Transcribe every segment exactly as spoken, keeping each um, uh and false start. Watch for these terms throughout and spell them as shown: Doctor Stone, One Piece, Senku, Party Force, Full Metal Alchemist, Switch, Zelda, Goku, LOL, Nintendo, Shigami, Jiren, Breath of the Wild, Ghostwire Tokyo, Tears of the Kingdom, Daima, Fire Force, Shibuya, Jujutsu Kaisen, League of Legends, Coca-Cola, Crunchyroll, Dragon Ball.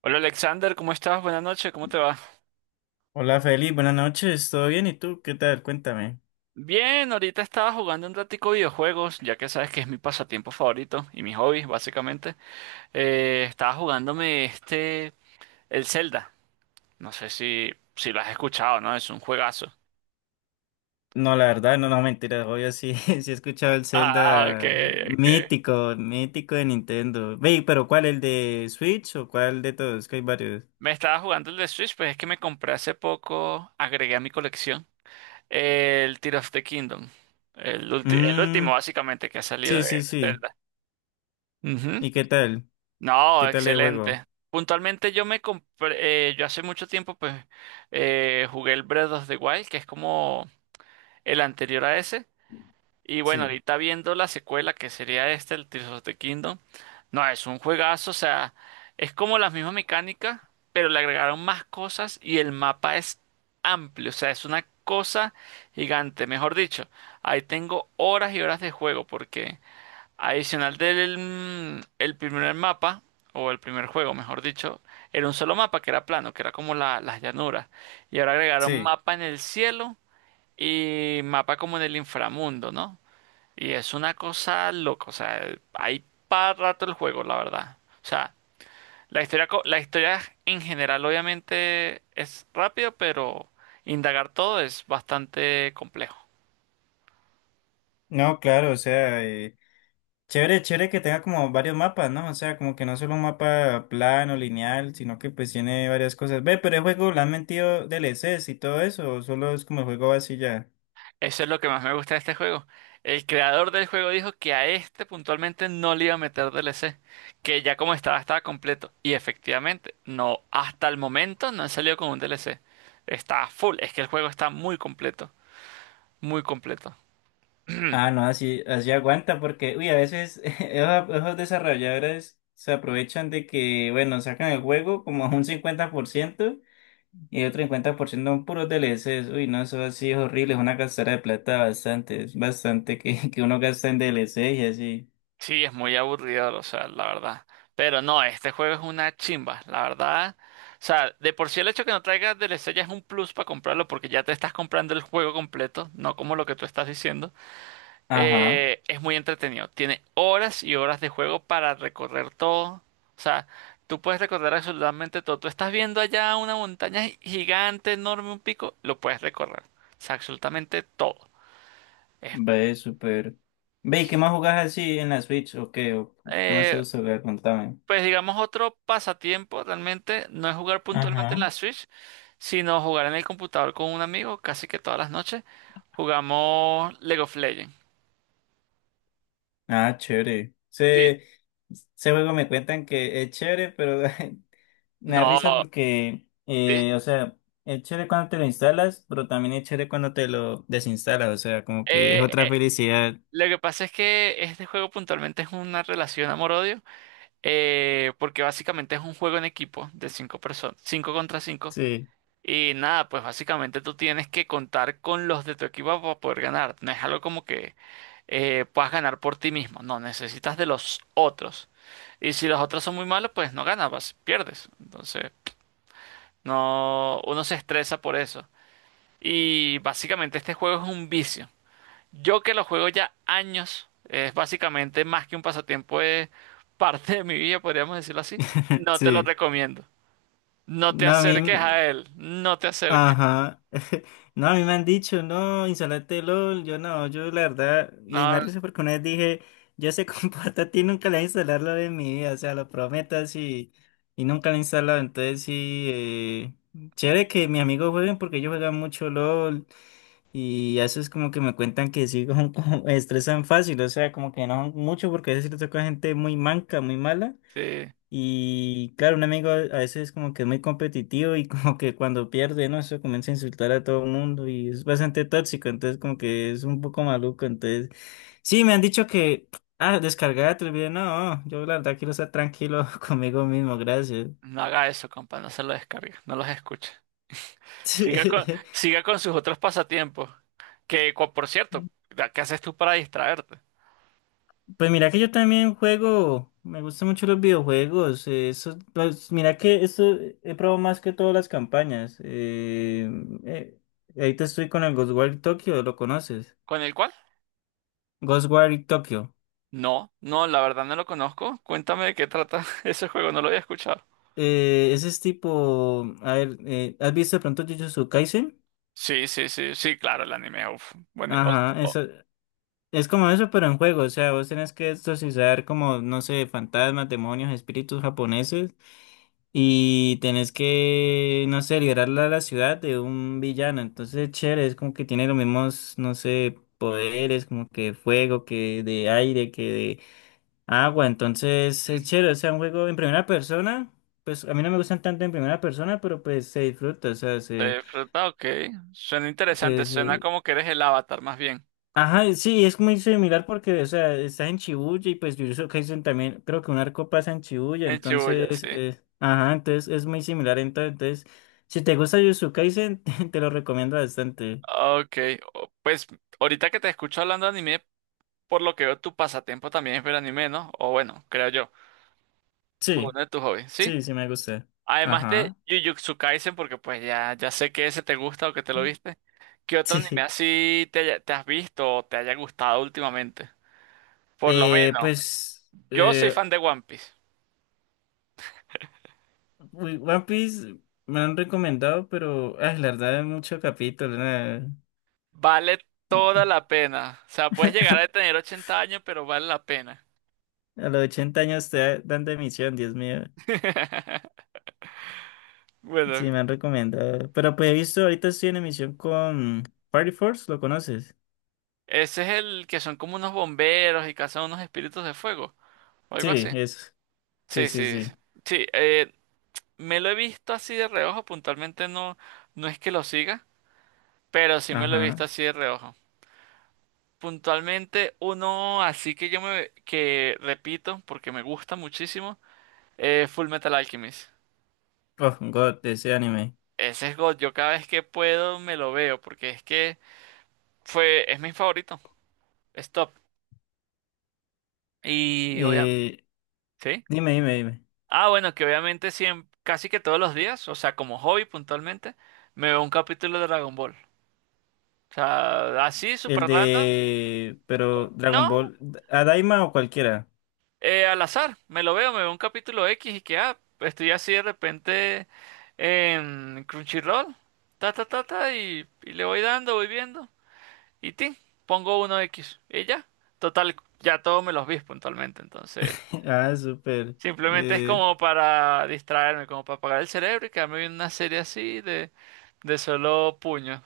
Hola Alexander, ¿cómo estás? Buenas noches, ¿cómo te va? Hola Feli, buenas noches, ¿todo bien? ¿Y tú? ¿Qué tal? Cuéntame. Bien, ahorita estaba jugando un ratico videojuegos, ya que sabes que es mi pasatiempo favorito y mi hobby, básicamente. Eh, estaba jugándome este, el Zelda. No sé si, si lo has escuchado, ¿no? Es un juegazo. No, la verdad, no, no, mentira, obvio sí, sí he escuchado el Ah, ah, ok, Zelda ok. mítico, mítico de Nintendo. Ve, pero ¿cuál? ¿El de Switch o cuál de todos? Que hay varios. Me estaba jugando el de Switch, pues es que me compré hace poco, agregué a mi colección el Tears of the Kingdom. El ulti- el último, Mmm, básicamente, que ha salido sí, de sí, de sí. Zelda. Ujú. ¿Y qué tal? ¿Qué No, tal el excelente. juego? Puntualmente yo me compré, eh, yo hace mucho tiempo pues eh, jugué el Breath of the Wild, que es como el anterior a ese. Y bueno, Sí, ahorita viendo la secuela, que sería este, el Tears of the Kingdom, no, es un juegazo, o sea, es como las mismas mecánicas, pero le agregaron más cosas y el mapa es amplio, o sea, es una cosa gigante. Mejor dicho, ahí tengo horas y horas de juego, porque... Adicional del mm, el primer mapa, o el primer juego, mejor dicho, era un solo mapa que era plano, que era como la- las llanuras. Y ahora agregaron sí. mapa en el cielo y mapa como en el inframundo, ¿no? Y es una cosa loca, o sea, hay para rato el juego, la verdad. O sea, la historia, co- la historia en general obviamente es rápido, pero indagar todo es bastante complejo. No, claro, o sea, chévere, chévere que tenga como varios mapas, ¿no? O sea, como que no solo un mapa plano, lineal, sino que pues tiene varias cosas. Ve, pero el juego, ¿le han metido D L Es y todo eso? ¿O solo es como el juego así ya? Eso es lo que más me gusta de este juego. El creador del juego dijo que a este puntualmente no le iba a meter D L C, que ya como estaba, estaba completo. Y efectivamente, no, hasta el momento no han salido con un D L C. Está full, es que el juego está muy completo, muy completo. Ah, no, así, así aguanta, porque, uy, a veces esos, esos desarrolladores se aprovechan de que, bueno, sacan el juego como un cincuenta por ciento y otro cincuenta por ciento son puros D L Es. Uy, no, eso así es horrible, es una gastadera de plata bastante, es bastante que, que uno gasta en D L Es y así. Sí, es muy aburrido, o sea, la verdad. Pero no, este juego es una chimba, la verdad. O sea, de por sí el hecho que no traiga D L C ya es un plus para comprarlo porque ya te estás comprando el juego completo, no como lo que tú estás diciendo. Ajá. Eh, es muy entretenido. Tiene horas y horas de juego para recorrer todo. O sea, tú puedes recorrer absolutamente todo. Tú estás viendo allá una montaña gi- gigante, enorme, un pico, lo puedes recorrer. O sea, absolutamente todo. Es, Ve, súper. Ve, ¿y qué más jugás así en la Switch? ¿O qué? ¿O qué más te eh, gusta jugar? Contame. pues digamos, otro pasatiempo realmente no es jugar puntualmente en Ajá. la Switch, sino jugar en el computador con un amigo casi que todas las noches. Jugamos League of Legends. Ah, chévere. Sí. Ese, ese juego me cuentan que es chévere, pero me da risa No, porque, sí. eh, o sea, es chévere cuando te lo instalas, pero también es chévere cuando te lo desinstalas. O sea, como que es Eh, otra eh, felicidad. Lo que pasa es que este juego puntualmente es una relación amor-odio, eh, porque básicamente es un juego en equipo de cinco personas, cinco contra cinco, Sí, y nada, pues básicamente tú tienes que contar con los de tu equipo para poder ganar. No es algo como que eh, puedas ganar por ti mismo, no, necesitas de los otros. Y si los otros son muy malos, pues no ganas, vas- pierdes. Entonces, no, uno se estresa por eso. Y básicamente este juego es un vicio. Yo que lo juego ya años, es básicamente más que un pasatiempo, es parte de mi vida, podríamos decirlo así. No te lo sí. recomiendo. No te No, No, a mí. acerques a él, no te acerques. Ajá. No, a mí me han dicho, no, instalate LOL. Yo no, yo la verdad, y me No, arriesgo porque una vez dije, yo ese comporta a ti nunca le voy a instalar LOL en mi vida, o sea, lo prometo así, y nunca lo he instalado. Entonces sí, eh, chévere que mis amigos jueguen porque ellos juegan mucho LOL, y eso es como que me cuentan que sí, como, como estresan fácil, o sea, como que no mucho porque a veces les toca gente muy manca, muy mala. sí, Y claro, un amigo a veces como que es muy competitivo y como que cuando pierde, ¿no? Eso comienza a insultar a todo el mundo y es bastante tóxico, entonces como que es un poco maluco, entonces… Sí, me han dicho que, ah, descargar el video, no, yo la verdad quiero estar tranquilo conmigo mismo, gracias. no haga eso, compa, no se lo descargue, no los escuche. Siga con, siga con sus otros pasatiempos, que cu- por cierto, ¿qué haces tú para distraerte? Pues mira que yo también juego, me gustan mucho los videojuegos, eh, eso, pues mira que esto he probado más que todas las campañas. Eh, eh, ahorita estoy con el Ghostwire Tokyo, ¿lo conoces? ¿Con el cual? Ghostwire Tokyo. No, no, la verdad no lo conozco. Cuéntame de qué trata ese juego, no lo había escuchado. Eh, ese es tipo, a ver, eh, ¿has visto de pronto Jujutsu Kaisen? Sí, sí, sí, sí, claro, el anime. Uf, bueno, Ajá, eso es como eso, pero en juego. O sea, vos tenés que exorcizar como, no sé, fantasmas, demonios, espíritus japoneses y tenés que, no sé, liberar la, la ciudad de un villano. Entonces, chévere, es como que tiene los mismos, no sé, poderes, como que fuego, que de aire, que de… Ah, bueno, entonces es chévere, o sea, un juego en primera persona, pues a mí no me gustan tanto en primera persona, pero pues se disfruta, o sea, se, Eh, fruta, ok. Suena interesante, se, suena se- como que eres el avatar, más bien. Ajá, sí, es muy similar porque, o sea, estás en Shibuya y pues Jujutsu Kaisen también, creo que un arco pasa en Shibuya, En Shibuya, sí. entonces, eh, ajá, entonces es muy similar, entonces, entonces, si te gusta Jujutsu Kaisen, te, te lo recomiendo bastante. Ah, ok, o- pues ahorita que te escucho hablando de anime, por lo que veo, tu pasatiempo también es ver anime, ¿no? O bueno, creo yo, o Sí, uno de tus hobbies, ¿sí? sí, sí me gusta. Además de Ajá. Jujutsu Kaisen, porque pues ya, ya sé que ese te gusta o que te lo viste, ¿qué otro anime Sí. así te, haya- te has visto o te haya gustado últimamente? Por lo Eh, menos, pues... yo soy eh, fan de One Piece. Uy, One Piece me lo han recomendado, pero ay, la verdad es mucho capítulo. Nada. Vale toda la pena. O sea, puedes llegar a tener ochenta años, pero vale la pena. A los ochenta años te dan de emisión, Dios mío. Sí, Bueno, me han recomendado. Pero pues he visto, ahorita estoy en emisión con Party Force, ¿lo conoces? ese es el que son como unos bomberos y cazan unos espíritus de fuego o algo Sí, así. eso. Sí, Sí, sí, sí, sí. Sí, sí. sí, eh, me lo he visto así de reojo. Puntualmente no, no es que lo siga, pero sí me lo he Ajá. visto así de reojo. Puntualmente uno, así que yo me que repito porque me gusta muchísimo, eh, Full Metal Alchemist. Oh, God, ese anime. Ese es God. Yo cada vez que puedo me lo veo porque es que Fue, es mi favorito. Stop. Y obviamente, Eh, sí. dime, dime, dime. Ah, bueno, que obviamente siempre, casi que todos los días, o sea, como hobby puntualmente, me veo un capítulo de Dragon Ball. O sea, así, super El random. de… pero No, Dragon Ball, ¿a Daima o cualquiera? eh, al azar, me lo veo, me veo un capítulo X y que, ah, estoy así de repente en Crunchyroll, ta, ta, ta, ta, y, y le voy dando, voy viendo. Y ti, pongo uno X. Y ya, total, ya todos me los vi puntualmente, entonces. Ah, súper. Simplemente es Eh, como para distraerme, como para apagar el cerebro y quedarme viendo una serie así de, de solo puño.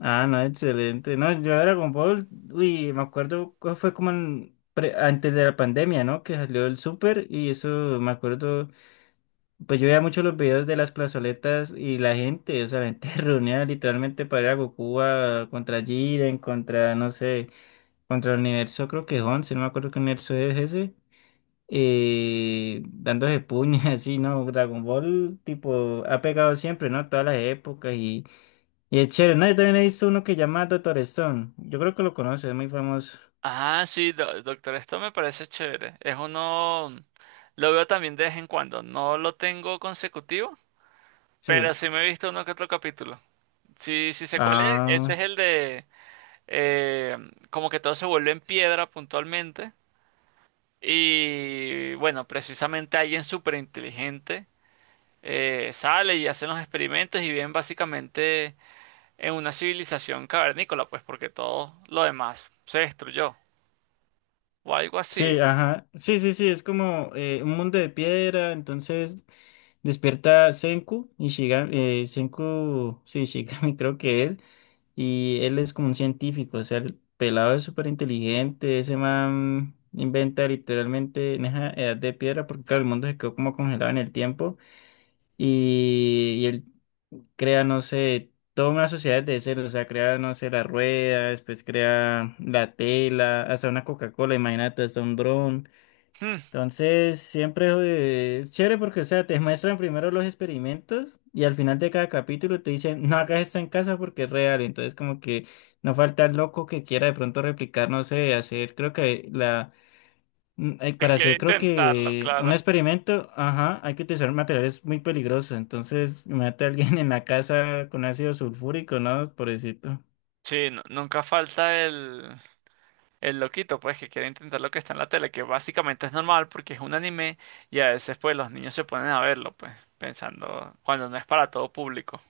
Ah, no, excelente. No, yo era con Ball, uy, me acuerdo, co- fue como en pre- antes de la pandemia, ¿no? Que salió el súper y eso, me acuerdo, pues yo veía mucho los videos de las plazoletas y la gente, o sea, la gente reunía literalmente para ir a Goku a- contra Jiren, contra, no sé, contra el universo, creo que es once, no me acuerdo qué universo es ese, eh, dándose puñas, así, ¿no? Dragon Ball, tipo, ha pegado siempre, ¿no? Todas las épocas y es chévere, ¿no? Yo también he visto uno que llama Doctor Stone. Yo creo que lo conoce, es muy famoso. Ah, sí, do- doctor, esto me parece chévere. Es uno, lo veo también de vez en cuando. No lo tengo consecutivo, pero Sí. sí me he visto uno que otro capítulo. Sí, sí sé cuál es. Ese es Ah, el de eh, como que todo se vuelve en piedra puntualmente. Y bueno, precisamente alguien súper inteligente eh, sale y hace los experimentos y bien básicamente en una civilización cavernícola, pues porque todo lo demás se destruyó o algo así. sí, ajá. Sí, sí, sí, es como eh, un mundo de piedra, entonces despierta Senku y Shigami, eh, Senku, sí, Shigami creo que es, y él es como un científico, o sea, el pelado es súper inteligente, ese man inventa literalmente en esa edad de piedra, porque claro, el mundo se quedó como congelado en el tiempo. Y, y él crea, no sé, toda una sociedad de cero, o sea, crea, no sé, la rueda, después crea la tela, hasta una Coca-Cola, imagínate, hasta un dron. Hmm, Entonces, siempre eh, es chévere porque, o sea, te muestran primero los experimentos y al final de cada capítulo te dicen, no hagas esto en casa porque es real. Entonces, como que no falta el loco que quiera de pronto replicar, no sé, hacer, creo que la… Mm, hay- que para quiere hacer, creo intentarlo, que un claro. experimento, ajá, hay que utilizar materiales muy peligrosos. Entonces, mate a alguien en la casa con ácido sulfúrico, ¿no? Pobrecito. Sí, nu- nunca falta el, el loquito, pues que quiere intentar lo que está en la tele, que básicamente es normal porque es un anime y a veces pues los niños se ponen a verlo, pues pensando cuando no es para todo público.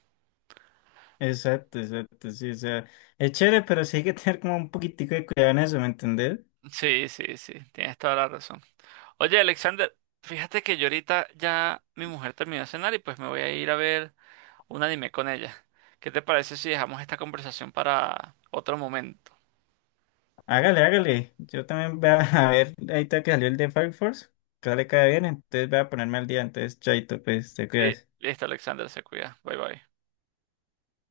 Exacto, exacto, sí. O sea, es chévere, pero sí hay que tener como un poquitico de cuidado en eso, ¿me entendés? Sí, sí, sí, tienes toda la razón. Oye, Alexander, fíjate que yo ahorita ya mi mujer terminó de cenar y pues me voy a ir a ver un anime con ella. ¿Qué te parece si dejamos esta conversación para otro momento? Hágale, hágale. Yo también voy a a ver, ahorita que salió el de Fire Force, que sale cada bien, entonces voy a ponerme al día. Entonces, chaito, pues, te Eh, cuidas. Listo, Alexander, se cuida. Bye bye.